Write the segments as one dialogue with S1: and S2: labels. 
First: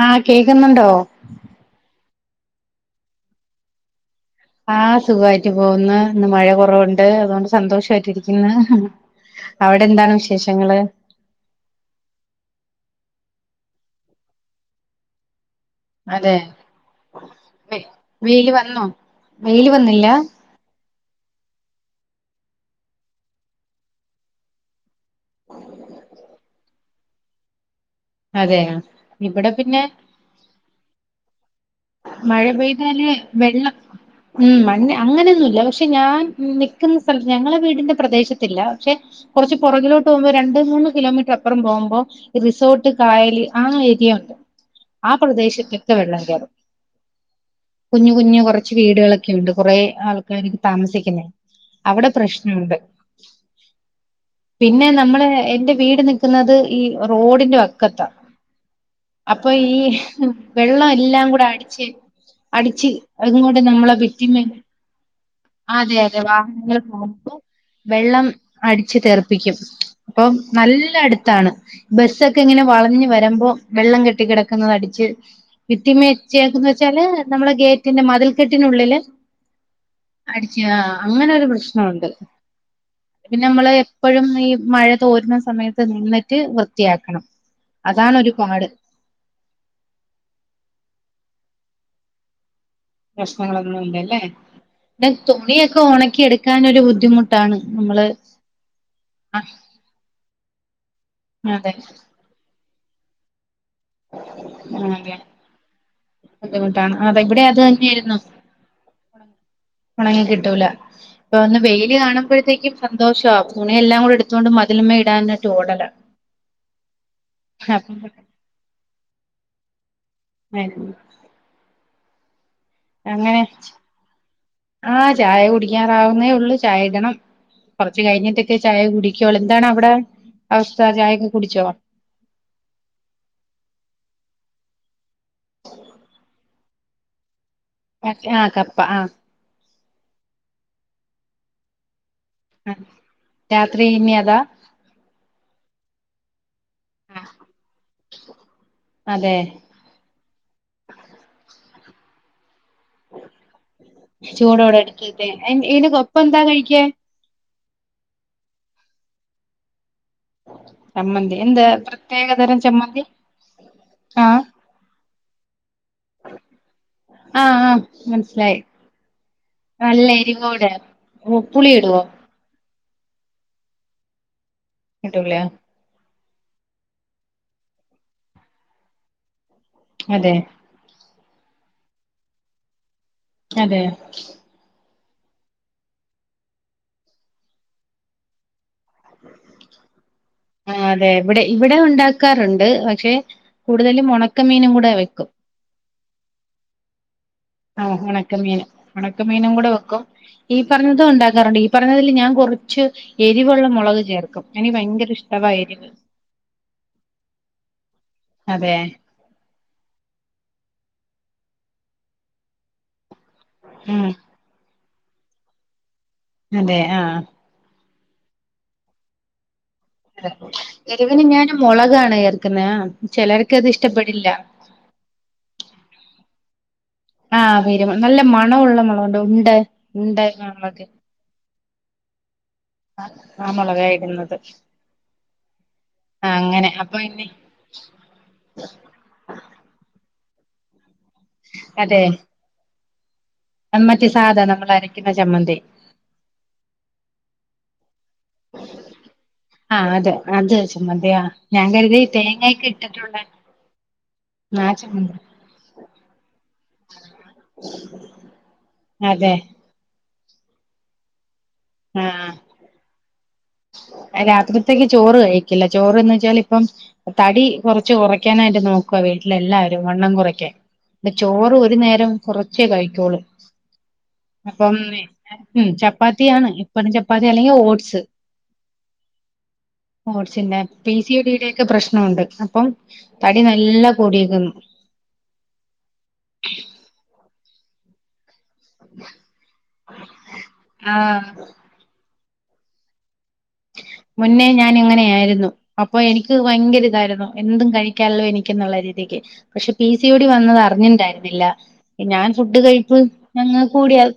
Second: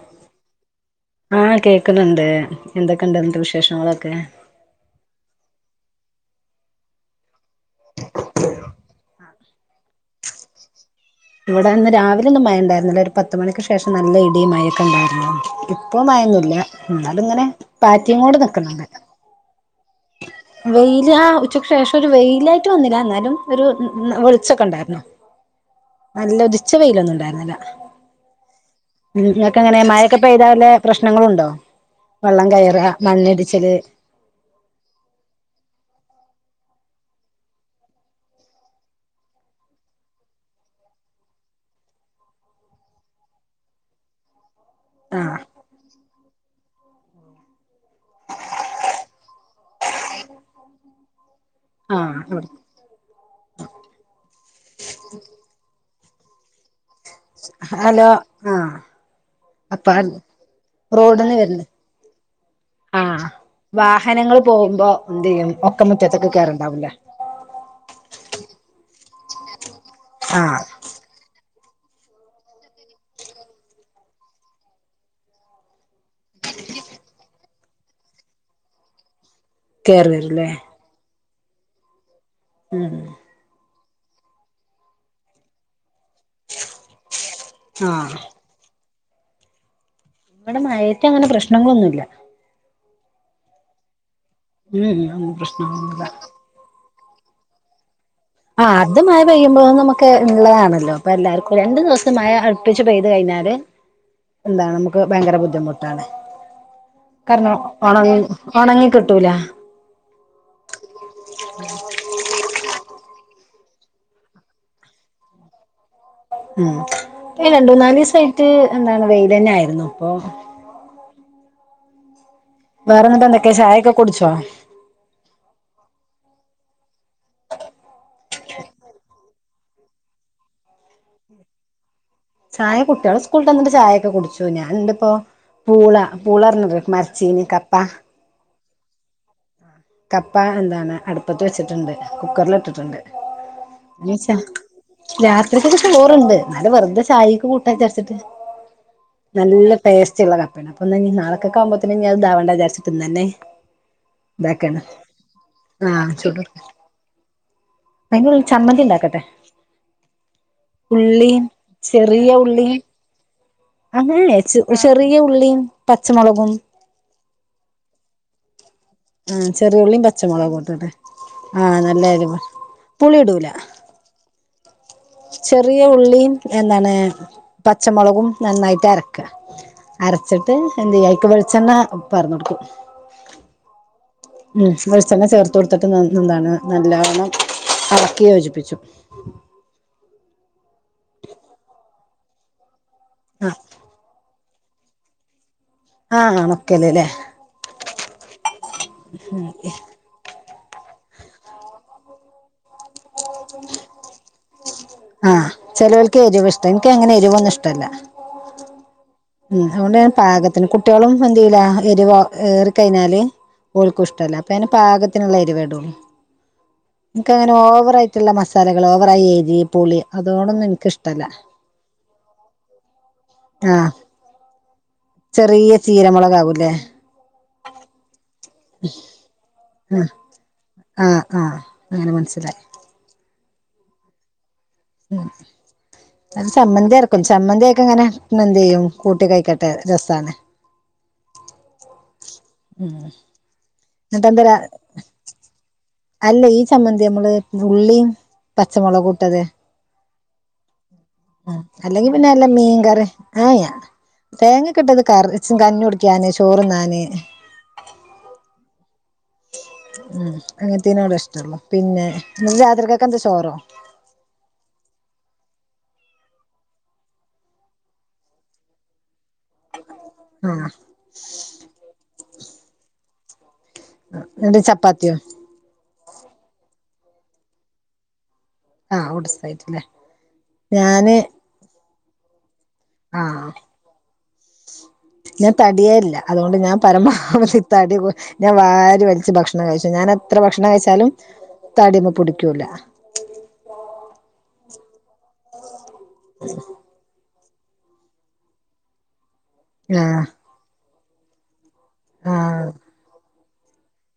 S1: ആ കേക്കുന്നുണ്ടോ
S2: എന്തൊക്കെ ഉണ്ട് അനട്ട് വിശേഷങ്ങളൊക്കെ
S1: ആഹ സുഖമായിട്ട് പോകുന്നു ഇന്ന് മഴ കുറവുണ്ട് അതുകൊണ്ട് സന്തോഷമായിട്ടിരിക്കുന്നു അവിടെ എന്താണ് വിശേഷങ്ങള്
S2: ഇവിടെ ഒന്ന് രാവിലെ ഒന്നും മഴ ഉണ്ടായിരുന്നില്ല ഒരു പത്ത മണിക്ക് ശേഷം നല്ല ഇടിയും മഴൊക്കെ ഉണ്ടായിരുന്നു ഇപ്പ
S1: അതെ
S2: മയൊന്നുല്ല എന്നാല ഇങ്ങനെ
S1: വെ
S2: പാറ്റിയും കൂടെ നിക്കുന്നുണ്ട്
S1: ഇല്ല
S2: ഇ ആ ഉച്ചക്ക് ശേഷം ഒരു വെയിലായിട്ട് വന്നില്ല എന്നാലും ഒരു വെളിച്ചൊക്കെ ഉണ്ടായിരുന്നു നല്ല ഉദിച്ച വെയിലൊന്നും ഉണ്ടായിരുന്നില്ല
S1: അതെ
S2: ഉ
S1: ഇവിടെ
S2: നിങ്ങക്കങ്ങനെ
S1: പിന്നെ
S2: മഴക്കെ പെയ്താല് പ്രശ്നങ്ങളൊണ്ടോ
S1: മഴ പെയ്താല് വെള്ളം ഉ മണ്ണ് അങ്ങനെയൊന്നുമല്ല പക്ഷെ ഞാൻ നിക്കുന്ന സ്ഥലത്ത് ഞങ്ങളെ വീടിന്റെ പ്രദേശത്തില്ല പക്ഷെ കുറച്ച് പുറകിലോട്ട് പോകുമ്പോ രണ്ട മൂന്ന് കിലോമീറ്റർ അപ്പുറം പോകുമ്പോ റിസോർട്ട് കായല് ആ ഏരിയ ഉണ്ട് ആ
S2: ആഹ്
S1: പ്രദേശത്തൊക്കെ വെള്ളം കേറും കുഞ്ഞ് കുഞ്ഞ് കുറച്ച് വീടുകളൊക്കെ ഉണ്ട് കുറെ ആൾക്കാർക്ക് താമസിക്കണേ അവിടെ
S2: ആഹ്
S1: പ്രശ്നുണ്ട് പിന്നെ നമ്മള് എന്റെ വീട്ന്ന് ക്കുന്നത് ഈ റോഡിന്റെ വക്കത്താ
S2: ഹലോ ആഹ്
S1: അപ്പൊ ഈ
S2: അപ്പ
S1: വെള്ളം എല്ലാം
S2: റോഡിന്ന്
S1: കൂടെ
S2: വരുന്നു
S1: അടിച്ച്
S2: ആഹ്
S1: അതങ്ങോട്ട നമ്മളെ
S2: വാഹനങ്ങൾ
S1: പിറ്റിമ്മേ
S2: പോകുമ്പോ എന്ത് ചെയ്യും ഒക്കെ
S1: അതെ അതെ
S2: മുറ്റത്തൊക്കെ
S1: വാഹനങ്ങൾ
S2: കേറുണ്ടാവൂലേ
S1: പോണപ്പോ വെള്ളം അടിച്ച് തെർപ്പിക്കും അപ്പൊ
S2: ആഹ്
S1: നല്ല അടുത്താണ് ബസ്സൊക്കെ ഇങ്ങനെ വളഞ്ഞഞ് വരുമ്പോ വെള്ളം കെട്ടി കിടക്കുന്നത് അടച്ച് ഭിത്തിമേ ചക്കന്ന് വെച്ചാല് നമ്മളെ ഗേറ്റിന്റെ മതിൽക്കെട്ടിനുള്ളിലെ
S2: കേറി വരല്ലേ
S1: അങ്ങനെ ഒരു പ്രശ്നുണ്ട് പിന്നെ നമ്മള് ഇപ്പോഴും ഈ മഴ തോരുന്ന സമയത്ത് നിന്ന് വൃത്തിയാക്കണം അതാണ്
S2: ആഹ്
S1: ഒരുപാട്
S2: ഇവിടെ മഴയത്ത് അങ്ങനെ പ്രശ്നങ്ങളൊന്നുമല്ല
S1: പ്രശ്നങ്ങളൊന്നും ഇല്ലല്ലേ
S2: ഉം
S1: പി
S2: ഉം
S1: തുണിയൊക്കെ
S2: പ്രശ്നങ്ങളൊന്നുല്ല
S1: ഉണക്കി എടുക്കാൻരു ബു- ബുദ്ധിമുട്ടാണ് നമ്മള്
S2: ആ അത് മഴ
S1: ആ
S2: പെയ്യുമ്പോൾ നമുക്ക് ഉള്ളതാണല്ലോ അപ്പൊ എല്ലാർക്കും
S1: അതെ
S2: രണ്ടു ദിവസം മഴ ടുപ്പിച്ച് പെയ്ത് കഴിഞ്ഞാല് എന്താണ് നമുക്ക്
S1: ആണല്ലെ
S2: ഭയങ്കര ബുദ്ധിമുട്ടാണ്
S1: ബുദ്ധിമുട്ടാണ് അതെ ഇവിടെ
S2: കാരണം
S1: അത്
S2: ഉണങ്ങി
S1: തന്നെയായിരുന്നു
S2: ഉണങ്ങി കിട്ടൂല
S1: ഒണങ്ങി കിട്ടൂല ഇപ്പൊ ഒന്ന് വെയില് കാണുമ്പോഴത്തേക്കും സന്തോഷം ആവും തുണിയെല്ലാംകൂടെ എടുത്തുകൊണ്ട് മതിലുമ്മേ ഇടാനായിട്ട് ഓടല
S2: ഉം രണ്ടു മുന്നാല് ദിവസായിട്ട് എന്താണ് വെയില് തന്നെ ആയിരുന്നു ഇപ്പൊ
S1: ആയിരുന്നു
S2: വേറെന്നിട്ട്
S1: അങ്ങനെ
S2: എന്തൊക്കെയാ ചായൊക്കെ കുടിച്ചോ
S1: ആ ചായ കുടിക്കാറാവുന്നേ ഉള്ളു ചായ ഇടണം കൊറച്ച് കഴിഞ്ഞിട്ടൊക്കെ ചായ കുടിക്കോള് എന്താണ് അവിടെ അവസ്ഥ ചായയൊക്കെ കുടിച്ചോ
S2: ചായ കുട്ടികള് സ്കൂൾ വിട്ട് വന്നിട്ട് ചായയൊക്കെ കുടിച്ചു ഞാൻ ഇണ്ട് ഇപ്പോ പൂള പൂളാർന്നു ങ്ങക്ക് മരച്ചീനി കപ്
S1: ആഹ് കപ്പ ആ
S2: കപ്പ എന്താണ് അടുപ്പത്ത് വെച്ചിട്ടുണ്ട് കുക്കറില്
S1: ആഹ്
S2: ഇട്ടിട്ടുണ്ട്
S1: രാത്രി ഇനി അതാ
S2: [unintelligible] ചോറുണ്ട് എന്നാല് വെറുതെ ചായ്ക്കൂ കൂട്ടാ വിചാരിച്ചിട്ട്
S1: അതെ
S2: നല്ല ടേസ്റ്റ് ഉള്ള കപ്പയാണ് അപ്പോ നാളത്തേക്ക് ആവുമ്പൊ അത് ത്രേ ഞാൻ ഇതാവണ്ടാം ന്ന്‌ വിചാരിച്ചിട്ട് ഇന്നന്നെ
S1: ചൂടോടെ
S2: ഇതാക്കാണ്
S1: എടുക്കട്ടെ ഏ ഇതിനു ഒപ്പം എന്താ കഴിയ്ക്കാൻ
S2: അയിനുള്ള ചമ്മന്തി ഇണ്ടാക്കട്ടെ
S1: ചമ്മന്തി എന്താ പ്രത്യേകതരം ചമ്മന്തി
S2: അങ്ങനല്ലേ
S1: ആഹ്
S2: ചെ ചെറിയ ഉള്ളിയും പച്ചമുളകും
S1: ആഹ് ആഹ് മനസിലായി
S2: ആ ചെറിയ ഉള്ളിയും പച്ചമുളകും ഇട്ടിട്ട്
S1: പുളി
S2: ആഹ്
S1: ഇടുവോ
S2: നല്ല എരിവാ പുളി ഇടുല
S1: ഇടൂല
S2: ചെറിയ ഉള്ളിയും എന്താണ് പച്ചമുളകും നന്നായിട്ട് അരക്കുക
S1: അതെ
S2: അരച്ചിട്ട് ന്തയ്യാ വെളിച്ചെണ്ണ പാ ർന്നു കൊടുക്കും
S1: അതെ
S2: ഉം വെളിച്ചെണ്ണ ചേർത്ത് കൊടുത്തിട്ട് എന്താണ് നല്ലവണ്ണം അളക്കി യോജിപ്പിച്ചു
S1: ആ അതെ ഇവിടെ ഇവിടെ ഉണ്ടാക്കാറുണ്ട് പക്ഷെ
S2: ആ
S1: കൂടുതലും ഉണക്ക ണക്ക മീനും കൂടെ വെക്കും
S2: ആഹ് ഹ ണൊക്കല് ല്ലേ
S1: ആ ഉണക്കമീൻ ഉണക്കമീനും കൂടെ വെക്കും ഈ പറഞ്ഞതും ഉണ്ടാക്കാറുണ്ട് ഈ പറഞ്ഞതിൽ ഞാൻ കൊറച്ച് ഭയങ്കര ഇഷ്ടവാ
S2: ആഹ്
S1: എരിവ്
S2: ചെലോല്ക്ക് എരിവ് ഇഷ്ട എനിക്ക് അങ്ങനെ എരിവൊന്നും ഇഷ്ടല്ല
S1: അതെ
S2: ഉം ഹോണ്ട് ഞാൻ പാകത്തിന് കുട്ട്യേളും ഫങ്ക് ചെയില്ല എരിവ് ഏറിക്കഴിഞ്ഞാല് ഓല്ക്കൂ
S1: ഉം
S2: ഇഷ്ട്ടല്ല അപ്പഞാനും പാകത്തിനുള്ള എരിവേയിടുള്ളൂ
S1: അതെ ആഹ്
S2: ഓവർയായിട്ടുള്ള മസാലകൾ ഓവറായി എരിവ്
S1: എരുവിന് ഞാൻ മൊളകാണ് ചെർക്കുന്നെ ആ ചെലർക്ക് അത്
S2: ആഹ്
S1: ഇഷ്ട്ടപ്പെടില്ല
S2: ല്ലെ
S1: ആഹ് വ [unintelligible] നല്ല മ പണമുള്ള മൊളകുണ്ട് ഉണ്ട്
S2: ആഹ്
S1: ഉണ്ട് [unintelligible]
S2: ആഹ് ആഹ് അങ്ങനെ മനസ്സിലായി
S1: ആ മൊളകായിടുന്നത്
S2: അത് ചമ്മന്തി
S1: അപ്പൊ
S2: അരക്കും
S1: ഇനി
S2: ചമ്മന്തിയൊക്കെ ഇങ്ങനെ എന്ത് ചെയ്യും കൂട്ടി കഴിക്കട്ടെ രസാണ്
S1: അതെ
S2: ഉം
S1: മറ്റേ
S2: എന്നിട്ട്
S1: സാധാ
S2: എന്തരാ
S1: നമ്മൾ അരക്കുന്ന ചമ്മന്തി
S2: അല്ല ഈ ചമ്മന്തി നമ്മള് ഉള്ളിയ്യും പച്ച മൊളകു ഇട്ടത്
S1: ആഹ് അത് അത് ചമ്മന്തി ആഹ്
S2: അ
S1: ഞാൻ കരുതി
S2: അല്ലെങ്കി പിന്നെ ല്ലാ
S1: തേങ്ങയൊക്കെ
S2: മീൻകറി
S1: ഇട്ടിട്ടുള്ള
S2: ഏ എ ആ
S1: ആ
S2: തേങ്ങക്ക ഇട്ടത്
S1: ചമ്മന്തി
S2: കറി കഞ്ഞി കുടിക്കാന് ചോറ്ന്നാൻ
S1: അതെ
S2: ഉം അങ്ങനെത്തെനോടാ ഇഷ്ട്ടം ട്ടൊള്ളു പിന്നെ
S1: ആഹ്
S2: രാത്രിക്കെക്കെന്താ ചോറോ
S1: ഇല്ല ചോറ് തിന്ന് വെച്ചാൽ ഇപ്പം തടി കൊറച്ച് കുറയ്ക്കാനായിട്ട് നോക്കുവ വീട്ടിൽ ടിൽ എല്ലാവരും വണ്ണം കുറക്കാൻ
S2: ആഹ്
S1: ന്റെ ചോറ് ഒരു നേരം കുറച്ച് ച്ചേ കഴിക്ക്യോള്ളു
S2: എന്നിട്ട്
S1: അപ്പം
S2: ചപ്പാത്തിയോ
S1: ഉം ചപ്പാത്തി ചപ്പാത്തിയാണ് ഇപ്പതും ചപ്പാത്തി അല്ലെങ്കി ഓട്സ്
S2: ആ ഓട്സ് സായിട്ടല്ലേ ഞാന്
S1: ആ ഉണ്ട്‌ അപ്പം തടി
S2: ആഹ്
S1: നല്ല കൂടിയേക്കുന്നു
S2: ഞാൻ തടിയെയില്ല അതുകൊണ്ട് ഞാൻ പരമാവ ധി തടി കു ഞാൻ വാരി വലിച്ച് ഭക്ഷണം കഴിച്ചും ഞാനെത്ര ഭക്ഷണം കഴിച്ചാലും
S1: ആഹ്
S2: തടിമ്മ പിടി ക്കൂല
S1: മുന്നേ ഞാൻ ഇങ്ങനെ ആയിരുന്നു അപ്പൊ എനിക്ക് ഭയങ്കര ഇതായിരുന്നു എന്തും കഴിക്കാല്ലോ എനിക്ക്‌ എന്നുള്ള രീതിക്ക് പക്ഷെ പി സി ഓ
S2: ആഹ്
S1: ടി വന്നത് അറിഞ്ഞിണ്ടായി ല്ല ഞാൻ ഫുഡ്
S2: ആഹ്
S1: കഴിപ്പ് ഞങ്ങൾ കൂടിയാൽ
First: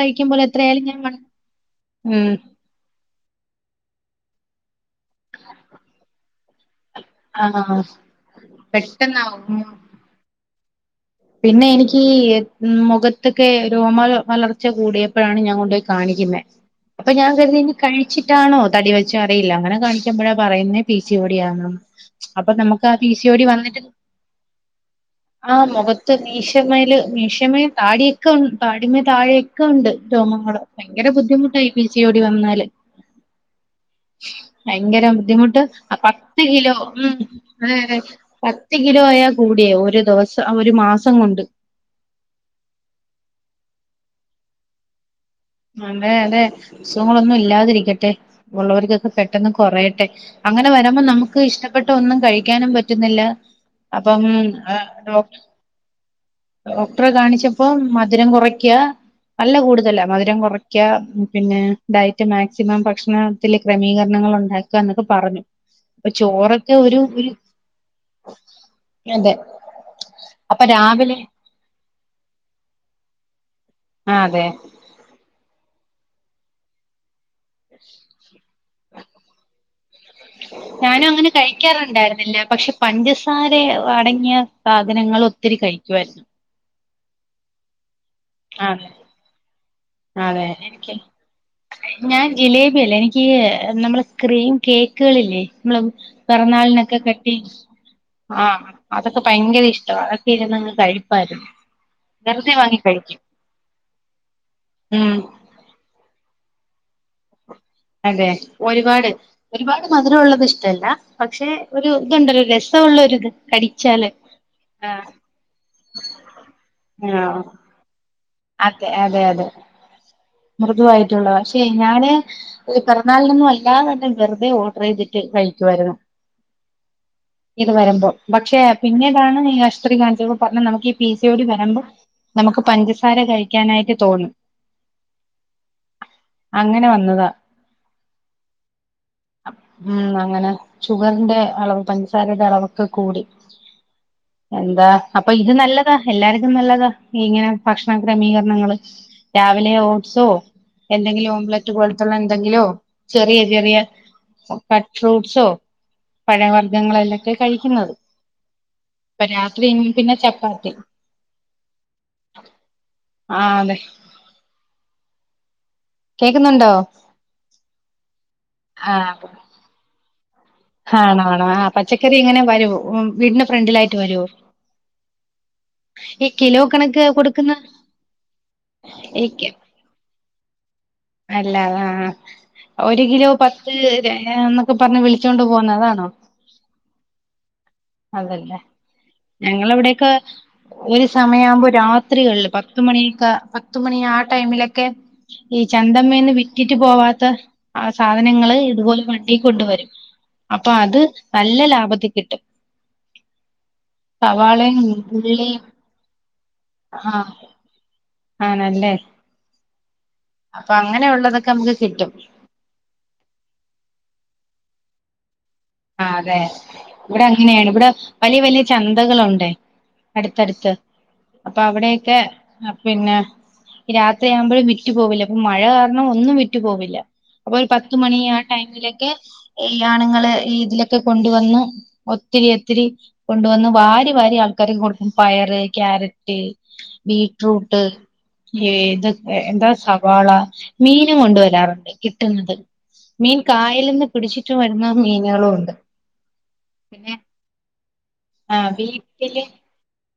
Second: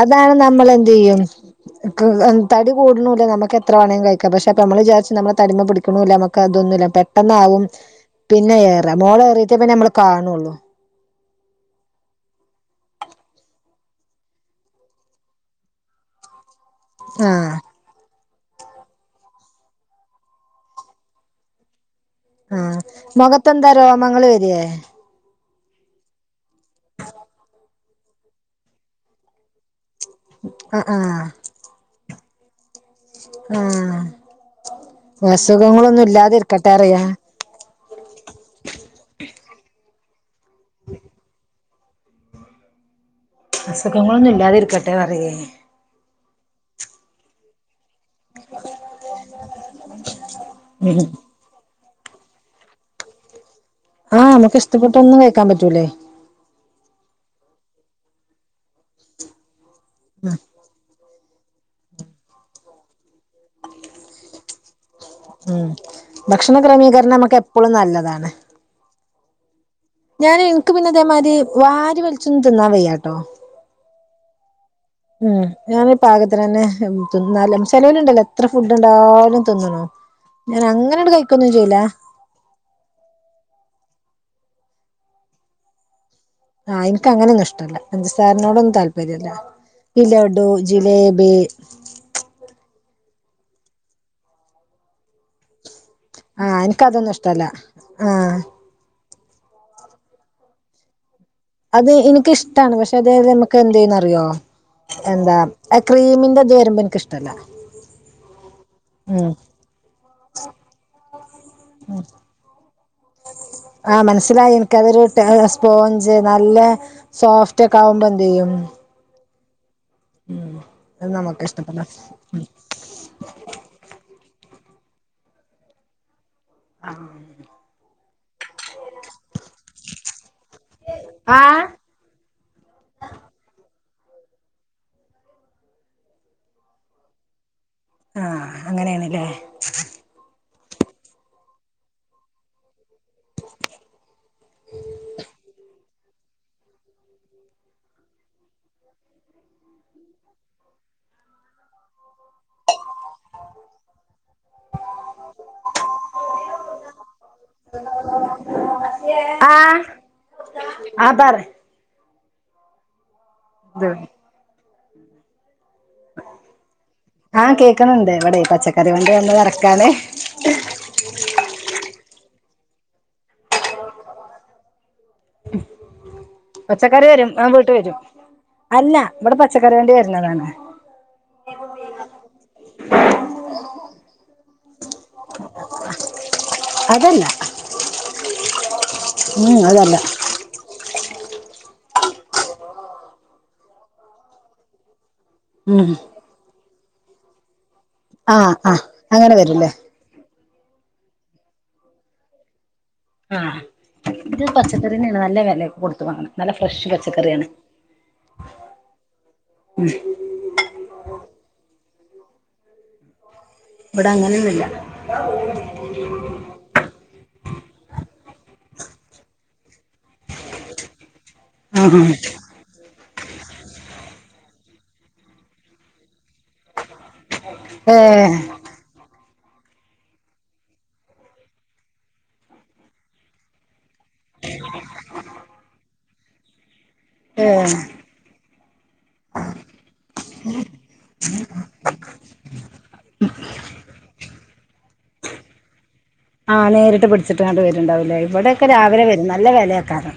S2: അതാണ് നമ്മൾ എന്തേയ്യും
S1: ഉം
S2: തടി കുടുണുല്ല നമുക്ക് എത്ര വേണേലും കഴിക്ക പക്ഷെ അപ്പെ നമ്മള് വിചാരിച്ചു നമ്മള പിടിക്കുണുല്ല നമക്ക് അതൊന്നുല്ല പെട്ടന്നാവും
S1: ആഹ്
S2: പിന്നെ ഏറെ
S1: പെട്ടെന്നാവും
S2: മോളേറിട്ടേ പിന്നെ നമ്മള് കാണുള്ളൂ
S1: പിന്നെ എനിക്ക് മുഖത്തൊക്കെ രോമ വളർച്ച കൂടിയപ്പോഴാണ് ഞാൻ കൊണ്ടോയി കാണിക്കുന്നെ അപ്പൊ ഞാൻ
S2: ആഹ്
S1: കരുതി ഇനി കഴി ച്ചിട്ടാണോ തടി വെച്ചത് അറിയില്ല അങ്ങനെ കാണിക്കുമ്പോഴാ പറയുന്നേ പി സി ഒ ടി യാന്ന്
S2: ആഹ് മുഖത്തെന്താ രോമങ്ങള് വരിയേ
S1: ആഹ് മോഖ ത്ത് മീശമേൽ മീശമേം താടിയൊക്കെ ഉ താടിമ്മേ താഴെയൊക്കെ ഉണ്ട് രോമങ്ങളും ഭയങ്കര ബുദ്ധിമുട്ടായി ഈ പി സി ഒ ടി വന്നാല് ഭയങ്കര
S2: ഓഹ്
S1: ബുദ്ധിമുട്ട്
S2: അസുഖങ്ങളൊന്നും ഇല്ലാതെയിരിക്കട്ടെ പറയാ
S1: ആഹ് പത്ത് കിലോയാ കൂടിയേ ഒരു ദിവസ ആഹ് ഒരു മാസ
S2: അസുഖകളൊന്നും ഇല്ലാതെയിരിക്കട്ടെ പറയനു
S1: അതെ അതെ അസുഖങ്ങളൊന്നും ഇല്ലാതിരിക്ക ട്ടേ ഉള്ളവർക്കൊക്കെ പെട്ടെന്ന് കുറയട്ടെ അങ്ങനെ വരുമ്പോ നമുക്ക് ഇഷ്ട ട്ടപ്പെട്ട ഒന്നും കഴിക്കാനും പറ്റുന്നില്ല അപ്പം
S2: ആഹ് നമുക്ക്
S1: ഏഹ്
S2: ഇഷ്ടപ്പെട്ടൊന്നും
S1: ഡോക്
S2: കഴിക്കാൻ പറ്റൂലേ
S1: ടറെ കാണിച്ചപ്പോ മധുരം കുറയ്ക്കാ നല്ല കൂടുതലാ രം കുറയ്ക്കാ പിന്നെ ഡയറ്റ് മാക്സിമം ഭക്ഷണ ത്തിൽ ക്രമീകരണങ്ങൾ ഉണ്ടാക്കുക എന്നൊക്കെ പറഞ്ഞു
S2: ഉം
S1: അപ്പൊ
S2: ഭക്ഷണ
S1: ചോറൊക്കെ ഒരു
S2: ക്രമീകരണം
S1: ഒരു
S2: നമുക്ക് എപ്പോഴും
S1: അതെ
S2: ഞാന്
S1: അപ്പൊ
S2: ഇൻക്ക് പ്പ
S1: രാവിലെ
S2: ഇതേമായിരി വാരി വൽച്ചോന്നും തിന്നാ വയ്യാട്ടോ
S1: ആ അതെ
S2: ഉം ഞാന് പാകത്തിനെന്നെ തിന്നല് ചെലോ ല്ണ്ടല്ലോ എത്ര ഫുഡ് കണ്ടാലും തിന്ന്ണ്
S1: ഞാനും അങ്ങനെ കഴിക്കാറെണ്ടായിരിന്നില്ല പക്ഷേ പഞ്ചസാരയണങ്കി ഞാൻ സാധനങ്ങളൊത്തിരി കഴിക്കുവായിരുന്നു
S2: ആ ഇൻക്ക് അങ്ങനെന്നുഷ്ടല്ലാ പഞ്ചസാരനോടൊന്നും
S1: അതെ
S2: താല്പര്യല്ലാ ലെഡു
S1: അതെ എനിക്ക്
S2: ജിലേബി
S1: ഞാൻ ജിലേബിയല്ല എനിക്ക് ഈ നമ്മളെ ക്രീം കേക്കുകളില്ലേ മ്ലം കേ
S2: ആഹ്
S1: പിറന്നാളിനൊക്കെ
S2: എനിക്കതൊന്നും
S1: കട്ടി
S2: ഇഷ്ടല്ല
S1: ചെയ്
S2: ആഹ്
S1: ആ അതൊക്കെ ഭയങ്കര ഇഷ്ടാവ അതൊക്കെ ഇര്ന്നങ്ങ് കഴി
S2: അത് എനിക്കിഷ്ടാണ് പക്ഷേ അതെയെത് നമക്ക് എന്തെയ്യോന്നാറിയോ
S1: ഉം
S2: എന്താ എ ക്രീമി ൻ്റെത് വരമ്പോ എനിക്കിഷ്
S1: അതെ ഒര്പാട്
S2: ഉം
S1: ഒര്പാട് മധുരൊള്ളത് ഇഷ്ടല്ലാ പക്ഷെ ഒര് ഇത്ണ്ടാല്ലോ രസ്
S2: ആ മനസ്സിലായി എനിക്കതൊര്
S1: ആഹ്
S2: ടെ സ്പോഞ്ച് നല്ല
S1: ആഹ്
S2: സോഫ്റ്റൊക്കാവുമ്പോ
S1: അതെ അതെ യതെ
S2: അത്
S1: മൃദുവായിട്ടുള്ള
S2: നമുക്ക്
S1: പക്ഷേ
S2: ഇഷ്ടപ്പെട
S1: ഞാന് പെറന്നാളിനൊന്നും അല്ലാതന്നെ വെറുതെ ഓ ചെയ്തിട്ട് കഴിക്കുവാര്ന്ന്
S2: ആ
S1: പക്ഷേ പിന്നീടാണ് ഈ ആശുത്രി കണിച്ചപ്പം പറഞ്ഞ് നമക്ക് ഈ പി സി യോടി
S2: ആഹ്
S1: വെരുമ്പം നമക്ക് പഞ്ചസാര കഴിക്ക്യാനായിട്ട് തോന്നും അങ്ങന വന്നതാ
S2: ആ അങ്ങനെണ്ല്ലേ
S1: ഉം അങ്ങനെ ഷുഗറിന്റെ അളവ് പഞ്ചസാരെടെ അളവൊക്കെ കൂടി എന്താ അപ്പം ഇത് നല്ലതാ എല്ലാർക്കും നല്ലതാ ഇങ്ങനെ ഭക്ഷണ ക്രമീകരണങ്ങള് രാവിലെയോ സോ എന്തെങ്കിലും ഓംലറ്റ് പോലെത്തെ എന്തെങ്കിലോ ചെറിയ ചെറിയ ഫ ഫ്രൂട്ട്സോ പഴവർഗങ്ങളെല്ലൊക്കെ കഴിക്ക്ന്നത് ഇപ്പം രാത്രി
S2: ആഹ്
S1: ഇ പിന്നെ ചപ്പാത്തി
S2: ആഹ് പറ
S1: ആ അതെ
S2: ഇത്
S1: കേക്കുന്നുണ്ടോ
S2: ആ കേക്ക്ണ് ണ്ട് ഇവടെ പച്ചക്കറി
S1: ആ
S2: വണ്ടി വന്ന തെരക്കാണെ
S1: ആണോ ആണോ ആ പച്ചക്കറി എങ്ങനെ വെരുവോ ഉം വീടിന്റെ ഫ്രണ്ടിലായിട്ട് വെരുവോ
S2: പച്ചക്കറി വരും, ആം വീട്ട് വരും. അല്ല ഇവടെ
S1: ഈ
S2: പച്ചക്കറി വണ്ടി വര്ന്നതാണ്.
S1: അല്ല, ആഹ് ഒരു കിലോ പത്ത് രയാന്ന്. ഇപ്പോ പറഞ്ഞ് വിളിച്ചോണ്ട് പോവുന്നെ അതാണോ?
S2: അതല്ല
S1: അതല്ലേ
S2: ഉം
S1: ഞങ്ങളെ
S2: അതല്ല
S1: ഇവിടൊക്കെ ഒരു സമയമാവുമ്പോ രാത്രികളില് പത്തുമണിക്കെ പത്തുമണി ആ ടൈമിലൊക്കെ
S2: ഉം
S1: ചന്തമേന്ന് വിട്ടി വിറ്റ് പോവാത്ത ആ
S2: ആഹ്
S1: സാധനങ്ങള്
S2: ആഹ്
S1: ഇതുപോലെ
S2: അങ്ങനെ
S1: വണ്ടി
S2: വരൂല്ലേ
S1: കൊണ്ടുവരും. അപ്പൊ അത് നല്ല ലാഭത്തി കിട്ടും.
S2: ആഹ്! ഇത്
S1: സവാളയും
S2: പച്ചക്കറി തന്നെയാണ്. നല്ല
S1: ഉള്ളിയും
S2: വില കൊടുത്തു വാങ്ങണെ! നല്ല ഫ്രഷ്
S1: ആഹ്
S2: പച്ചക്കറിയാണ്.
S1: ആണല്ലേ
S2: ഉം!
S1: അപ്പൊ അങ്ങനെ ഉള്ളതൊക്കെ നമുക്ക് കിട്ടും.
S2: ഇവിടെ അങ്ങനൊന്നുല്ല
S1: ആ അതെ, ഇവിടെ അങ്ങനെയാണ് ഇവിടെ വലിയ വലിയ ചന്തകളുണ്ടേ അടുത്തടുത്ത് അപ്പൊ
S2: ആഹ്
S1: അവിടെയൊക്കെ പിന്നെ രാത്രിയാകുമ്പോഴും വിരി വിറ്റ്പോവില്ല ഇപ്പ മഴ കാരണം ഒന്നും വിറ്റ് വിറ്റ്പോവില്ല അപ്പൊ ഒരു പത്തുമണി
S2: ഏഹ്
S1: ആ ടൈമിലൊക്കെ? ഈ ആണ്ങ്ങള് രീതിയിലൊക്കെ കൊണ്ടുവന്ന് ഒത്തിരി ഒത്തിരി കൊണ്ടുവന്ന് വാരി! ത്തു വാരി ആൾക്കാര്ക്ക് കൊടുക്കും പയറ് ക്യാര ഏയ്
S2: ഏഹ്
S1: ബീറ്റ്റൂട്ട് ഇത് എന്താ സവാള മീനും കൊണ്ട് വരാറുണ്ട് കിട്ടുന്നത് മീൻ കായലിന്ന് പിടിച്ചിട്ട് വരുന്ന മീൻ
S2: ആ നേര്ട്ട് പിട്ച്ച്ട്ടങ്ങണ്ട് വെ ഇണ്ടാവുംലേ
S1: ആ
S2: ഇവട്യൊക്കെ രാവിലെ വെരും
S1: വീട്ടില്
S2: നല്ല വെല്യേക്കാരം.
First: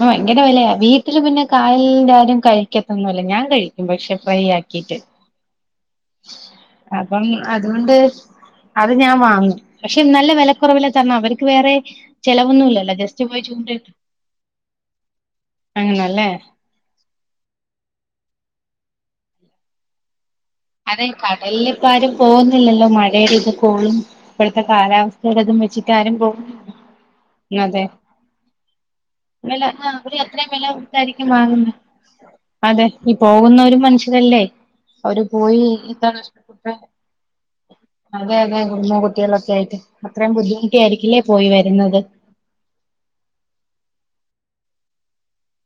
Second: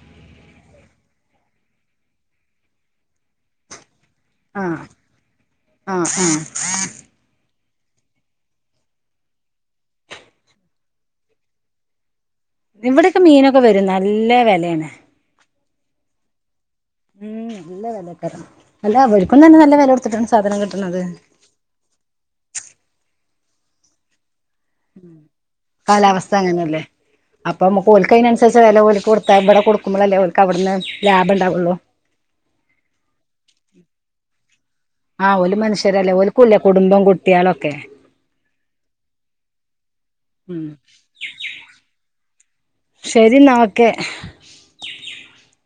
S1: ഭയങ്കര വെലയാ വീട്ടില് പിന്നെ കായലിലാരും കഴിക്കത്തൊന്നുവില്ല ഞാൻ കഴിക്കും പക്ഷെ
S2: ആഹ്
S1: ഫ്രൈയാക്കീട്ട്
S2: ആഹ് ആഹ്
S1: അപ്പം അതുകൊണ്ട് അത് ഞാൻ വാങ്ങും പക്ഷേ നല്ല വെലക്കൊറവില് തന്നാ അവർക്ക് വേറേ
S2: ഇവടൊക്കെ മീനൊക്കെ വെരും നല്ല വെലേണ്
S1: അങ്ങനെല്ലേ
S2: ഉം നല്ല വെലേക്കാരം അല്ല ഇവര്ക്കും തെന്നെ നല്ല വെലൊട്ത്ത്ട്ടാണ് സാ
S1: അതെ കടലിലിപ്പ ആരും പോകുന്നില്ലല്ലോ മഴെ [inaudible] ദ് കോളിൻ ഇപ്പഴ്ത്തെ കാലാവസ്ഥേടെതും
S2: കാലാവസ്ഥ
S1: വെച്ചിട്ടാരുംപോകുന്നില്ല
S2: അങ്ങനെയല്ലേ അപ്പൊ
S1: അതെ
S2: നമുക്ക് ഓൽക്ക് അതിനനുസരിച്ച് വില ഓൽക്ക് കൊടുത്താ ഇവിടെ
S1: പിന്നല്ല ആഹ് അവര്
S2: കൊടുക്കുമ്പോളല്ലേ ഓൽക്ക്
S1: അത്രേം വെല
S2: അവിടുന്ന്
S1: കൊട്ത്തായിരിക്കും
S2: ലാഭം
S1: വാങ്ങുന്നെ
S2: ഉണ്ടാവുള്ളൂ
S1: അതെ ഈ പോകുന്ന ഒരു മനുഷ്യ ല്ലല്ലേ
S2: ആഹ് ഓല്
S1: പോയി ഇ
S2: മനുഷ്യരല്ലേ
S1: കഷ
S2: ഓൽക്കൂല്ലേ കുടുംബം കുട്ട്യാളൊക്കെ
S1: അതെ അതെ കുടും കുട്ടികളൊക്കെ ആയിട്ട് അത്രയും
S2: ഉം
S1: ബുദ്ധിമുട്ടി ആയിരിക്കില്ലേ പോയി വരുന്നത്
S2: ശ [unintelligible]